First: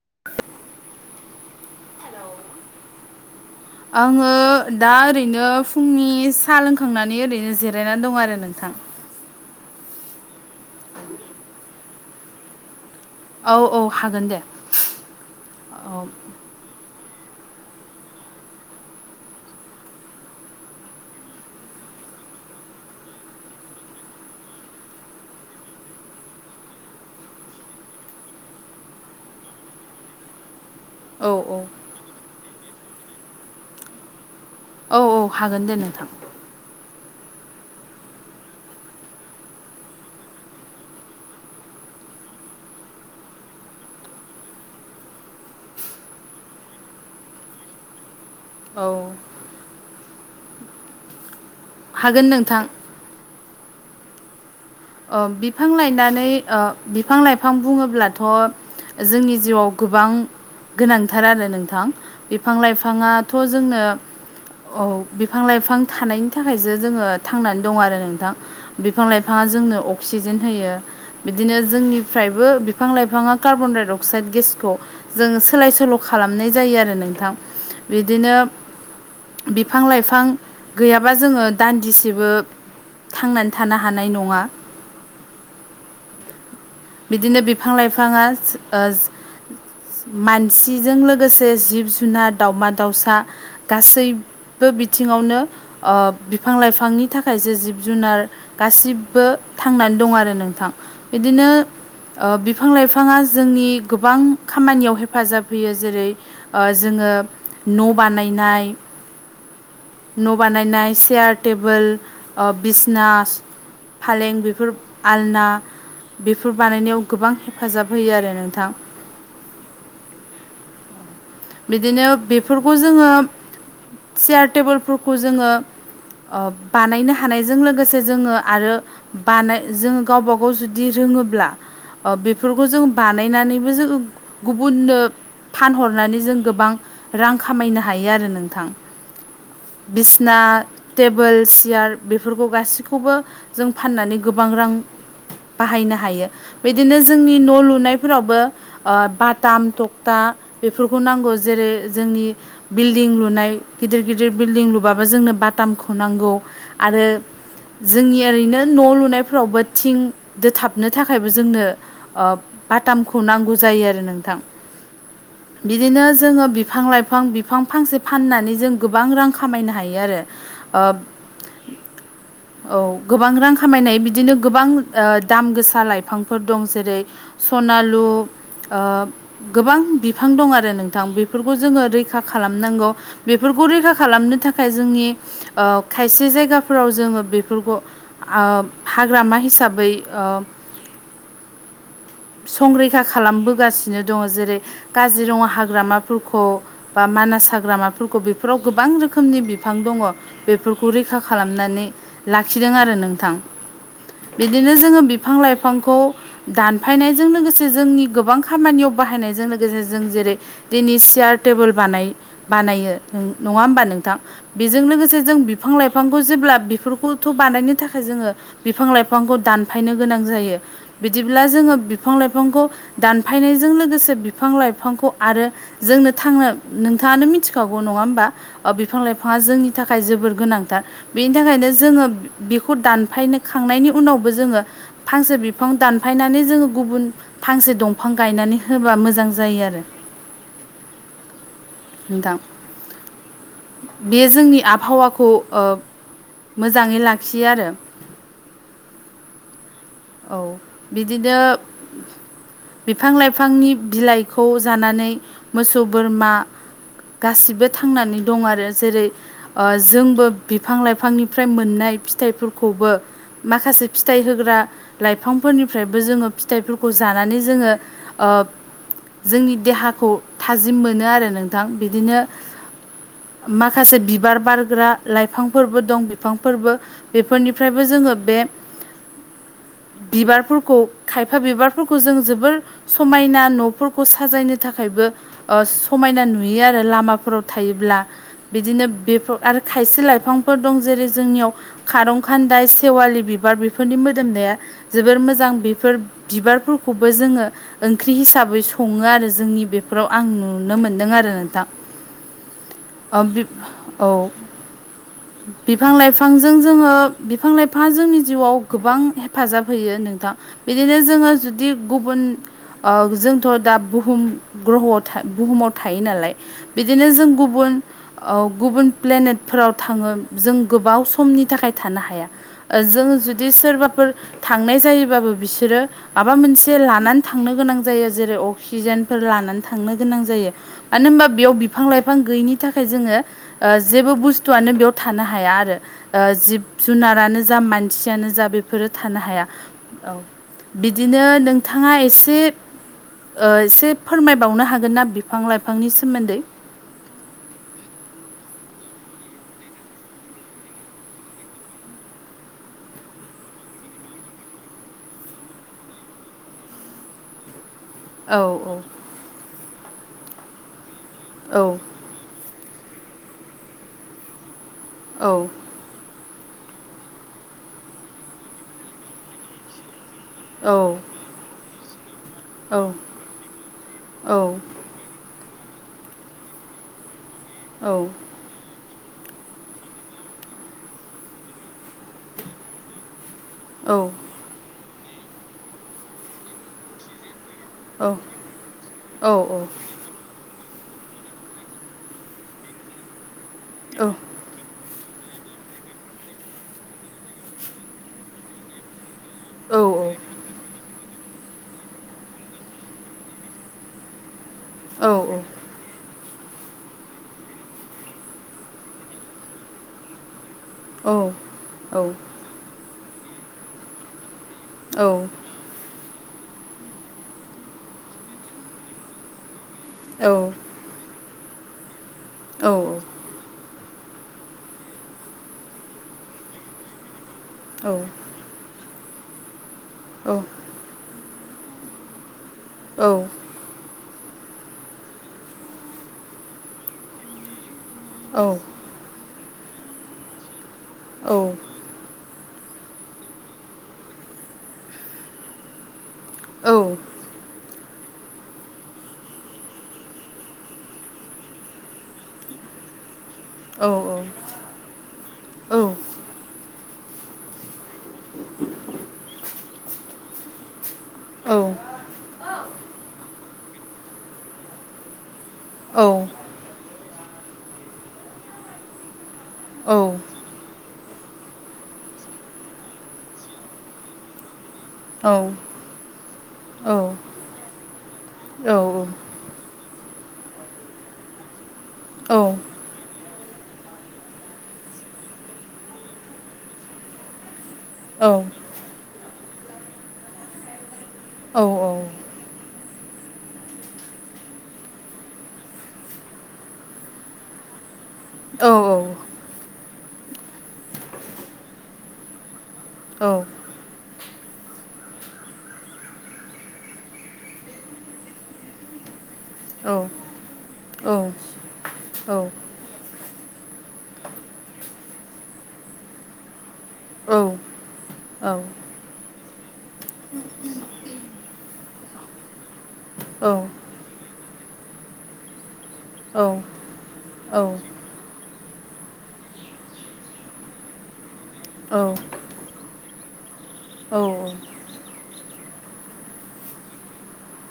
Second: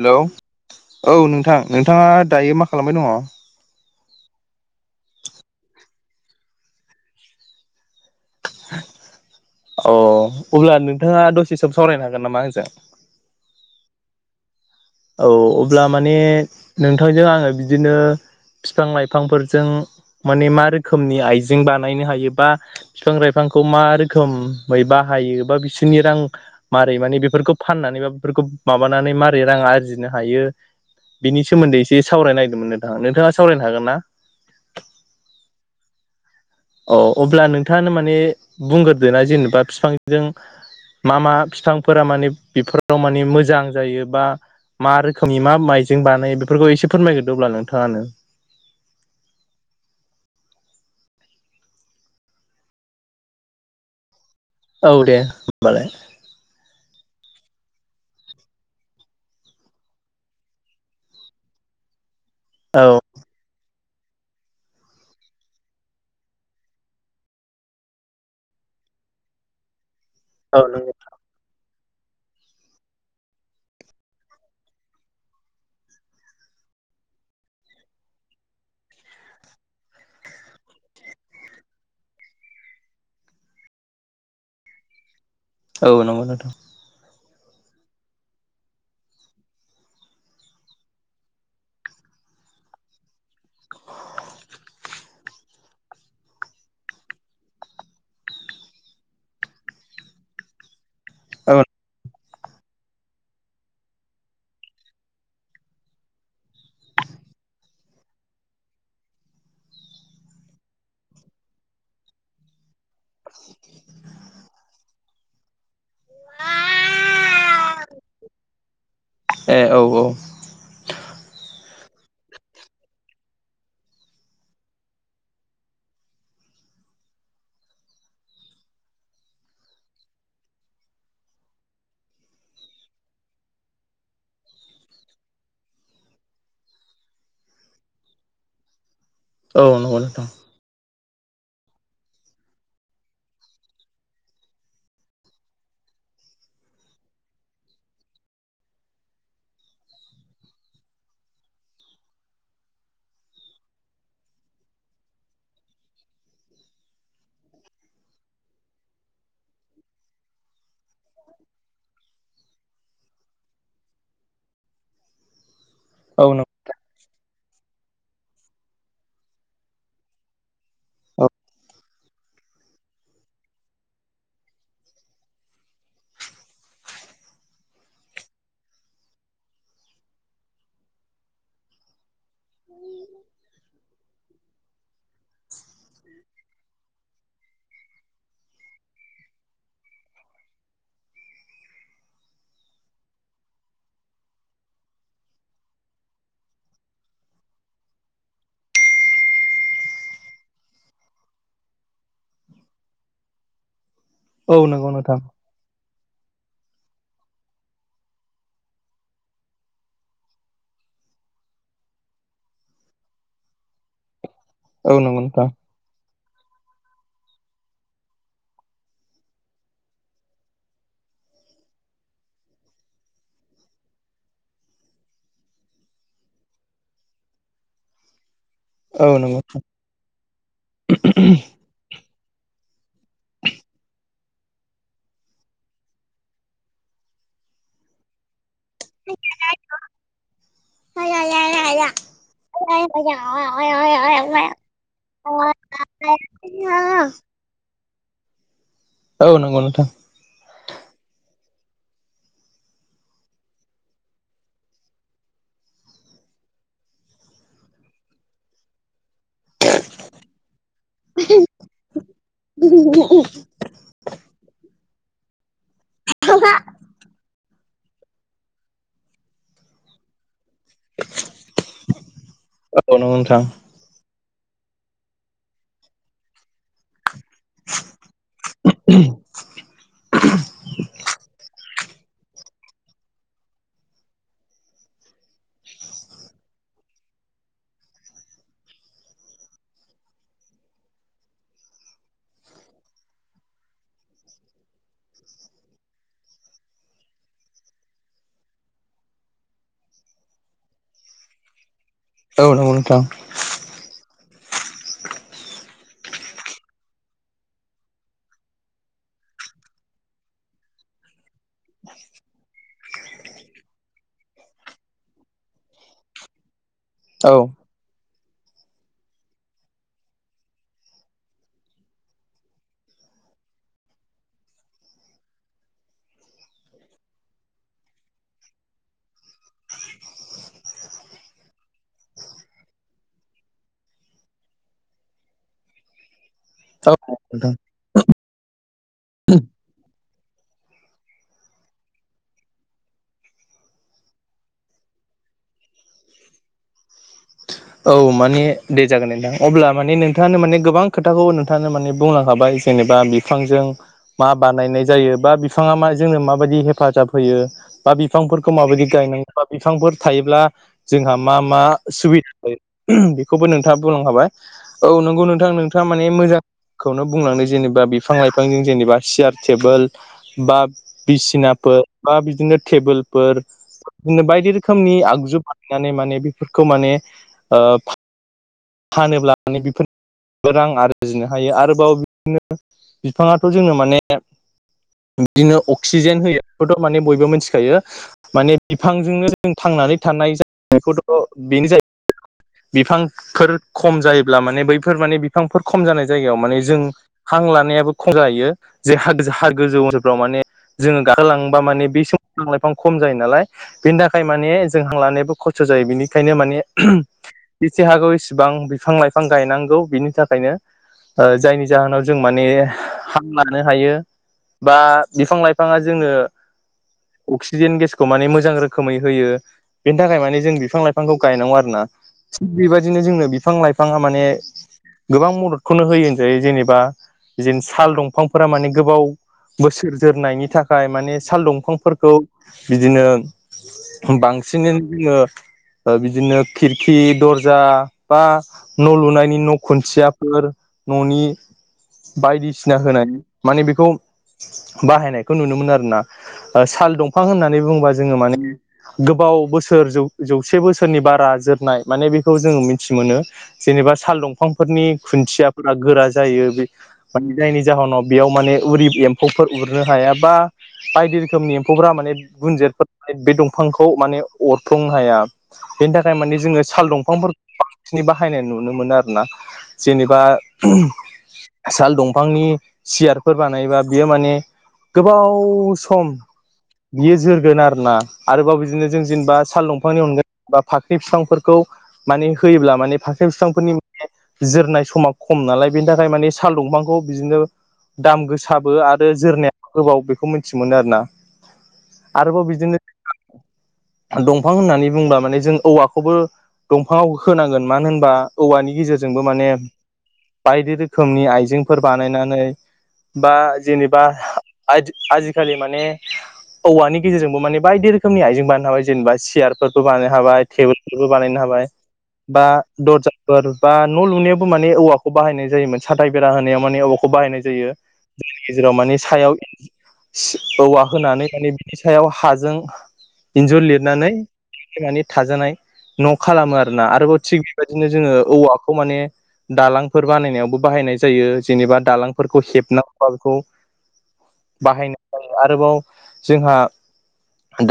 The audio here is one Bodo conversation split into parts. हेलौ! औ नोंथां, नोंथाङा दायो मा खालामबाय दङ'? आङो दा ओरैनो फुंनि साह लोंखांनानै ओरैनो जिरायनानै दं आरो नोंथां। अ अब्ला नोंथाङा दसे सम सावरायनो हागोन नामा आंजों? औ औ हागोन दे। औ अब्ला औ माने नोंथांजों आङो बिदिनो बिफां-लाइफांफोरजों माने मा रोखोमनि आइजें बानायनो हायो बा बिफां-लाइफांखौ मा रोखोमै बाहायो बा बिसोरनि रां मारै माने बेफोरखौ फाननानै बा बेफोरखौ माबानानै मारै रां आरजि जिनो हायो औ बिनि सोमोन्दै एसे सावरायनो नागिरदोंमोन नोंथां। नोंथाङा सावरायनो हागोन ना? औ औ हागोन दे नोंथां। अ अब्ला नोंथाङानो माने बुंग्रोदो ना जेनेबा बिफांजों मा मा फिफांफोरा माने बेफोराव माने मोजां जायो बा मा रोखोमनि मा माइजों बानायो बेफोरखौ एसे फोरमायग्रोदों अब्ला नोंथाङानो। औ हागोन नोंथां। औ दे ओ बिफां होमबालाय लायनानै ओ बिफां-लाइफां बुङोब्लाथ' जोंनि जिउआव गोबां गोनांथार आरो नोंथां। बिफां औ लाइफाङाथ' जोंनो औ बिफां लाइफां थानायनि थाखायसो जोङो थांनानै दं आरो नोंथां। बिफां लाइफाङा जोंनो अक्सिजेन औ होयो। नंगौ बिदिनो जोंनिफ्रायबो बिफां लाइफाङा कार्बन डाइ अक्साइड गेसखौ जों सोलाय सोल' खालामनाय जायो आरो नोंथां बिदिनो बिफां लाइफां गैयाबा जोङो दान्दिसेबो थांनानै थानो हानाय नङा। औ नंगौ नोंथां बिदिनो बिफां लाइफाङा जो ओ जो मानसिजों लोगोसे जिब जुनार दाावमा दाउसा गासैबो बिथिङावनो ओ बिफां लाइफांनि थाखायसो जिब जुनार गासिबो थांनानै दं आरो नोंथां। बिदिनो ओ बिफां लाइफाङा जोंनि गोबां खामानियाव हेफाजाब होयो जेरै ओ जोङो न' बानायनाय न' बानायनाय चयार टेबोल बिजनास फालें बेफोर आलना टुर बानायनायाव गोबां हेफाजाब होयो आरो नोंथां। ए औ औ बिदिनो बेफोरखौ जोङो चयार टेबोलफोरखौ जोङो ओ बानायनो हानायजों लोगोसे जोङो आरो बानो जोङो गावबा गाव जुदि रोङोब्ला ओ बेफोरखौ जों बानायनानैबो जोङो गुबुननो फानहरनानै जों गोबां रां खामायनो हायो आरो नोंथां औ नंगौ नोंथां बिसिना टेबोल सियार बेफोरखौ गासैखौबो जों फाननानै गोबां रां बाहायनो हायो। बिदिनो जोंनि न' लुनायफोरावबो ओ बाथाम थक्था बेफोरखौ खौ नांगौ जेरै जोंनि बिल्डिं लुनाय गिदिर गिदिर बिल्डिं लुबाबो जोंनो बाथाम खुनांगौ आरो जोंनि ओरैनो न' लुनायफोरावबो थिं दोथाबनो थाखायबो जोंनो ओ बटामखौ नांगौ जायो आरो नोंथां। बिदिनो औ जोङो नंगौ बिफां लाइफां बिफां फांसे फाननानै जों गोबां रां खामायनो हायो आरो ओब [inaudible] औ गोबां रां खामायनाय बिदिनो गोबां ओ दाम गोसा लाइफांफोर दं जेरै सनालु ओ गोबां बि फां दं आरो नोंथां बेफोरखौ जोङो रैखा खालामनांगौ बेफोरखौ रैखा खालामनो थाखाय जोंनि ओ खायसे जायगाफोराव जोङो बेफोरखौ ओ हाग्रामा हिसाबै ओ [inaudible] संरैखा खालामबोगासिनो दं जेरै काजिरङा हाग्रामाफोरखौ बा मानास हाग्रामाफोरखौ बेफोराव गोबां रोखोमनि बिफां दङ। बेफोरखौ रैखा खालामनानै लाखिदों आरो नोंथां औ बिदिनो नंगौ जोङो नोंथां बिफां लाइफांखौ दानफायनायजों लोगोसे जोंनि गोबां खामानियाव बाहायनायजादों गेजे जों जेरै दिनै सियार टेबोल बानाय बानायो नङा होमबा नोंथां। बेजों औ नंगौ लोगोसे जों नोंथां बिफां लाइ फांखौ जेब्ला बेफोरखौथ' बानायनो थाखाय जोङो बिफां लाइफांखौ दानफायनो गोनां जायो। बिदिब्ला जोङो बिफां लाइफांखौ दानफायनायजों लोगोसे बिफां लाइफांखौ आरो जोंनो थांनो नोंथाङानो मिथिखागौ नङा होमबा। ओ औ नंगौ औ नंगौ बिफां-लाइफाङा नोंथां जोंनि थाखाय जोबोर गोनांथार बेनि थाखायनो जोङो। बेखौ दानफाय नाय खांनायनि उनावबो जोङो फांसे बिफां दानफायनानै जोङो गुबुन फांसे दंफां गायनानै होबा मोजां जायो आरो। [unintelligible] नोंथां। बे जोंनि आबहावाखौ ओ मोजाङै लाखि- यो आरो। औ नंगौ नोंथां। औ बिदिनो बिफां-लाइफांनि बिलाइ- खौ जानानै मोसौ-बोरमा गासिबो थांनानै दं आरो। जेरै' ओ जोंबो बिफां-लाइफां निफ्राय मोननाय फिथाइफोरखौबो माखासे फि- थाइ होग्रा लाइफांफोरनिफ्रायबो जोङो फिथाइफोरखौ जानानै जोङो ओ जोंनि देहाखौ थाजिम मोनो आरो नोंथां। बिदिनो औ नंगौ मा- खायसे बिबार बारग्रा लाइफांफोरबो दं बिफांफोरबो बेफोरनिफ्रायबो जोङो बे बिबारफोरखौ खायफा बिबारफोरखौ जों जोबोर समायना नु- फोरखौ साजायनो थाखायबो ओ समायना नुयो आरो लामाफोराव थायोब्ला। बिदिनो बेफोर आरो खायसे लाइफांफोर दं। जेरै जोंनियाव खारं खान्दाय सेवालि बिबार बेफोरनि मोदोमनाया जोबोर मोजां बेफोर बिबारफोरखौबो जोङो ओंख्रि हिसाबै सं- सङो आरो जोंनि बेफोराव आं नुनो मोनदों आरो नोंथां। औ नंगौ नोंथां। [unintelligible] औ [unintelligible] बिफां-लाइफांजों जोङो बिफां-लाइफाङा जोंनि जिउआव गोबां हेफाजाब होयो नोंथां। बिदिनो जोङो जु- दि गुबुन ओ जोंथ' दा बुहुम ग्रहआव था बुहुमाव थायो नालाय। बिदिनो जों औ गुबुन औ गुबुन प्लेनेटफोराव थाङो जों गोबाव समनि थाखाय थानो हाया। ओ जोंङो जुदि सोरबाफोर थांनाय जायोबाबो बिसोरो माबा मोनसे लानानै थांनो गोनां जायो। जेरै अक्सिजेनफोर लानानै थांनो गोनां जायो। मानो होनबा बेयाव बिफां-लाइफां गैयिनि थाखाय जोङो ओ जेबो बुस्थुआनो बेयाव थानो हाया आरो ओ जिब औ जुनारानो नोंथां जा मान- सियानो जा बेफोरो थानो हाया। औ बिदिनो नोंथाङा एसे ओ एसे फोरमायबावनो हागोन ना बिफां-लाइफांनि सोमोन्दै? औ मानि दे जागोन नोंथां अब्ला माने नोंथाङानो माने गोबां खोथाखौ नोंथाङानो माने बुंलांखाबाय जेनेबा फांजों मा बानायनाय जायो बा बिफाङा मा जोंनो माबायदि हेफाजाब होयो। बा औ बिफांफोरखौ माबायदि गायनांगौ बा बिफांफोर थायोब्ला जोंहा मा मा औ सुबि- [unintelligible] बेखौबो नोंथाङा बुंलां खाबाय। औ नंगौ नोंथां नों- थाङा माने मोजांखौनो बुंलांदों जेनेबा बिफां-लाइफांजों जेनेबा सियार टेबोल। बा औ बिसिनाफोर बा बिदिनो औ टेबोल फोर बिदिनो बायदि रोखोमनि आगजु माने माने बेफोरखौ माने ओ औ फानोब्लानो बेफोरावबो रां आरजिनो हायो आरोबाव बिदिनो बिफाङाथ' जोंनो माने औ बिदिनो अक्सिजेन होयो बेखौथ' माने बयबो मोनथिखायो। औ माने बिफांजोंनो जों थांनानै थानाय जायो बेखौथ' बेनो जायो [unintelligible] बिफांफोर खम जायोब्ला माने बै बेफोर माने बिफांफोर खम जानाय जायगायाव माने जों हां लानायाबो खम जायो जे ह हा गोजौ ओनसोलफ्राव माने गा होलांबा माने बे सम बिफां लाइफां खम जायो नालाय बेनि थाखाय माने जोंहा लानायबो खस्थ' जायो बेनिखायनो माने जेसे हागौ इसिबां बिफां लाइफां गायनांगौ बिनि थाखायनो। जायनि जाहोनाव जों माने हां लानो हायो बा बिफां लाइफां बिफाङा जोंनो अक्सिजेन गेसखौ माने मोजां रोखोमै होयो। बेनि थाखाय माने जों बिफां लाइफांखौ गायनांगौ आरो ना थिग बेबायदिनो जोंनो बिफां लाइफां बिफाङा माने गोबां मददखौनो होयो होन ज जेनेबा ज साल दंफां फोर माने गोबाव बोसोर जोरनायनि थाखाय माने साल दंफांफोरखौ बिदिनो बांसिनैनो जोङो बिदिनो खिरखि दरजा बा न' लुनायनि न' खुन्थियाफोर न'नि बायदिसिना होनाय माने बेखौ बाहायनायखौ नुनो मोनो आरोना। साल दंफां होननानै बुंबा जोङो माने गोबाव बोसोर ज जौसे बोसोरनि बारा जोबनाय माने बेखौ जों मिथि मोनो जेनेबा साल दंफां फोरनि खुन्थियाफोरा गोरा जायो बे मान जायनि जाहोनाव बेयाव माने उरि एम्फौफोर उरनो हाया बा बायदि रोखोमनि एम्फौफ माने गुनजेतफोर बे दंफांखौ माने अरफ्लुंनो हाया। मानिजोङो साल दंफांफोरखौ बांसि बाहायनाय नुनो मोनो आरोोना जेनेबा साल दंफांनि सियारफोर बानायबा बियो माने गोबाव सम बियो जोरगोन आरोना आरोबाव बिदिनो जों जेनेबा साल दंफां बिफांनि अनगायै बा फाख्रि बिफांफोरखौ माने होयोब्ला माने फा बिफांफोरनि माने जोरनाय समा खम नालाय बेनि थाखाय माने साल दंफांखौ बिदिनो दाम गोसाबो आरो जोरनाया गोबाव बेखौ मिथि मोनो आरोना। औ औ आरोबाव बिदिनो दंफां होननानै बुंबा माने जों औवाखौबो दंफाङाव होनांगोन मानो होनबा औवानि गेजेरजोंबो माने बायदि रोखोमनि आइजेंफोर बानायनानै बा जेनेबा आजिखालि माने औवानि गेजेरजोंबो माने बायदि रोखोमनि आइजें बानो हाबाय जेनेबा सियार फोरबो बानायनो हाबाय थेबोल फोरबो बानायनो हाबाय बा दरजाफोर बा न' लुनायावबो माने औवाखौ बाहायनाय जायोमोन सााथथाय बेरा होनायाव माने औखौ खौ बाहायनाय जायो जनि गेजेराव माने सायाव औवा होनानै माने बिदि फिथायाव हाजों इन्जुर लिरनानै माने थाजानाय न' खालामो आरोोना आरोबाव थिग बेबायदिनो जोङो औवाखौ माने दालांफोर बानायनायावबो बाहायनाय जायो जेनेबा दालांफोरखौ हेबनांगौबा बेखौ औ औ बाहायनाय जायो। आरोबाव जोंहा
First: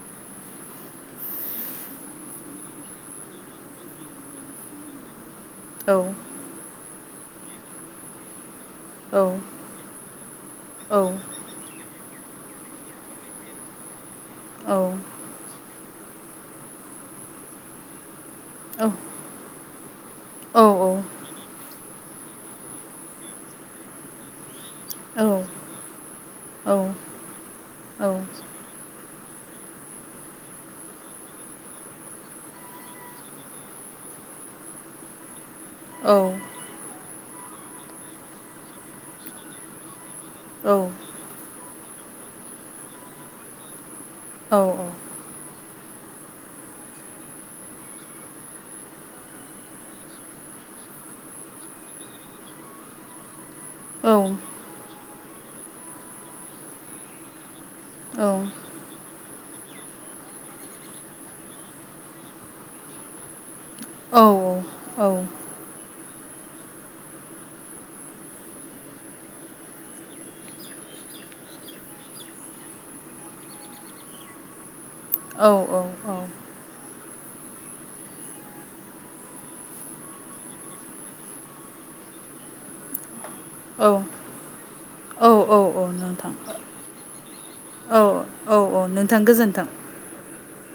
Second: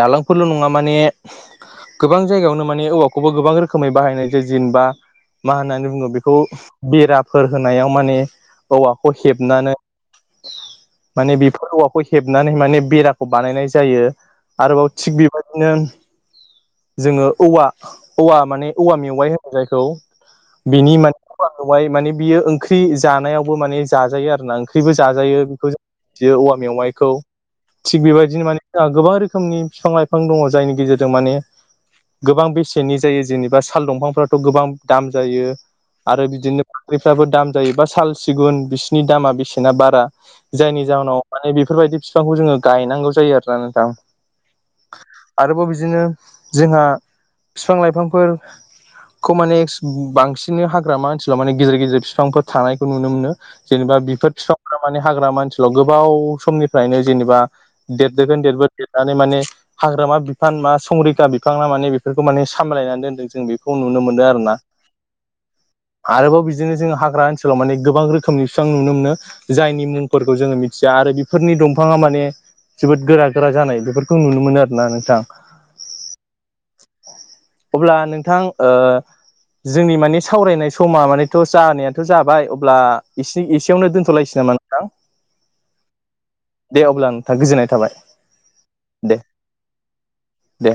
दालांफोरल' नङा माने गोबां जायगायावनो माने औवाखौबो गोबां रोखोमै बाहायनाय जे जनबा मा होननानै बुङो बेखौ बेराफोर होनायाव माने औवाखौ हेबनानै माने बि औवाखौ हेबनानै माने बेराखौ बानायनाय जायो आरोबाव थिग बेबायदिनो जोङो औवा औवा माने औवा मेवाइ होनो जायखौ बिनि माने हाय माने बियो ओंख्रि जानायावबो माने जाजायो आरोना फखैबो औ जाजायो बेखौ जोंियो औवा औ मेवाइखौ थिग बेबायदिनो मानेहा गोबां रोखोमनि बिफां लाइफां दङ जायनि गेजेरजों माने गोबां बेसेनि जायो जेनेबा साल दंफांफ्राथ' गोबां दाम जायो आरो बिदिनो साख्रिफ्राबो दाम जायोबा साल सिगुन बिसिनि दामा बेसेना बारा जायनि जाहनाव माने बेफोरबायदि बिफांखौ जोङो गायनांगौ जायो आरो ना नोंथां। औ औ आरोबाव बिदिनो जोंहा बिफां लाइफांफोर खौ माने बांसिन हाग्रामा ओनसोलाव माने गेजेर गेजेर बिफांफोर थानायखौ नुनो मोनो। जेनेबा बिफोर फिफांफोरा माने हाग्रा मानसिल' गोबाव समनिफ्रायनो जेनेबा देरदगोन देरबो देरनानै माने हाग्रामा बिफान मा संरैखा बि फानना माने बेफोरखौ माने सामलायनानै दोनदों जों बेखौ नुनो मोनदों औ आरो ना। आरोबाव बिदिनो जों हाग्रा ओनसोलाव माने गोबां रोखोमनि बिसेबां नुनो मोनो। जायनि मुंफोरखौ जोङो मिथिया आरो बेफोरनि दंफाङा माने जोबोद गोरा गोरा जानाय बेफोरखौ नुनो मोनो आरो ना नोंथां। औ औ औ अब्ला नोंथां जोंनि माने सावरायनाय समा मानेथ' जानायाथ' जाबाय अब्ला इ एसेयावनो दोन्थ'लायसै नामा नोंथां? औ औ औ नोंथां दे अब्ला नोंथां गोजोननाय थाबाय [inaudible] औ औ औ दे नोंथां गोजोन्थों। दे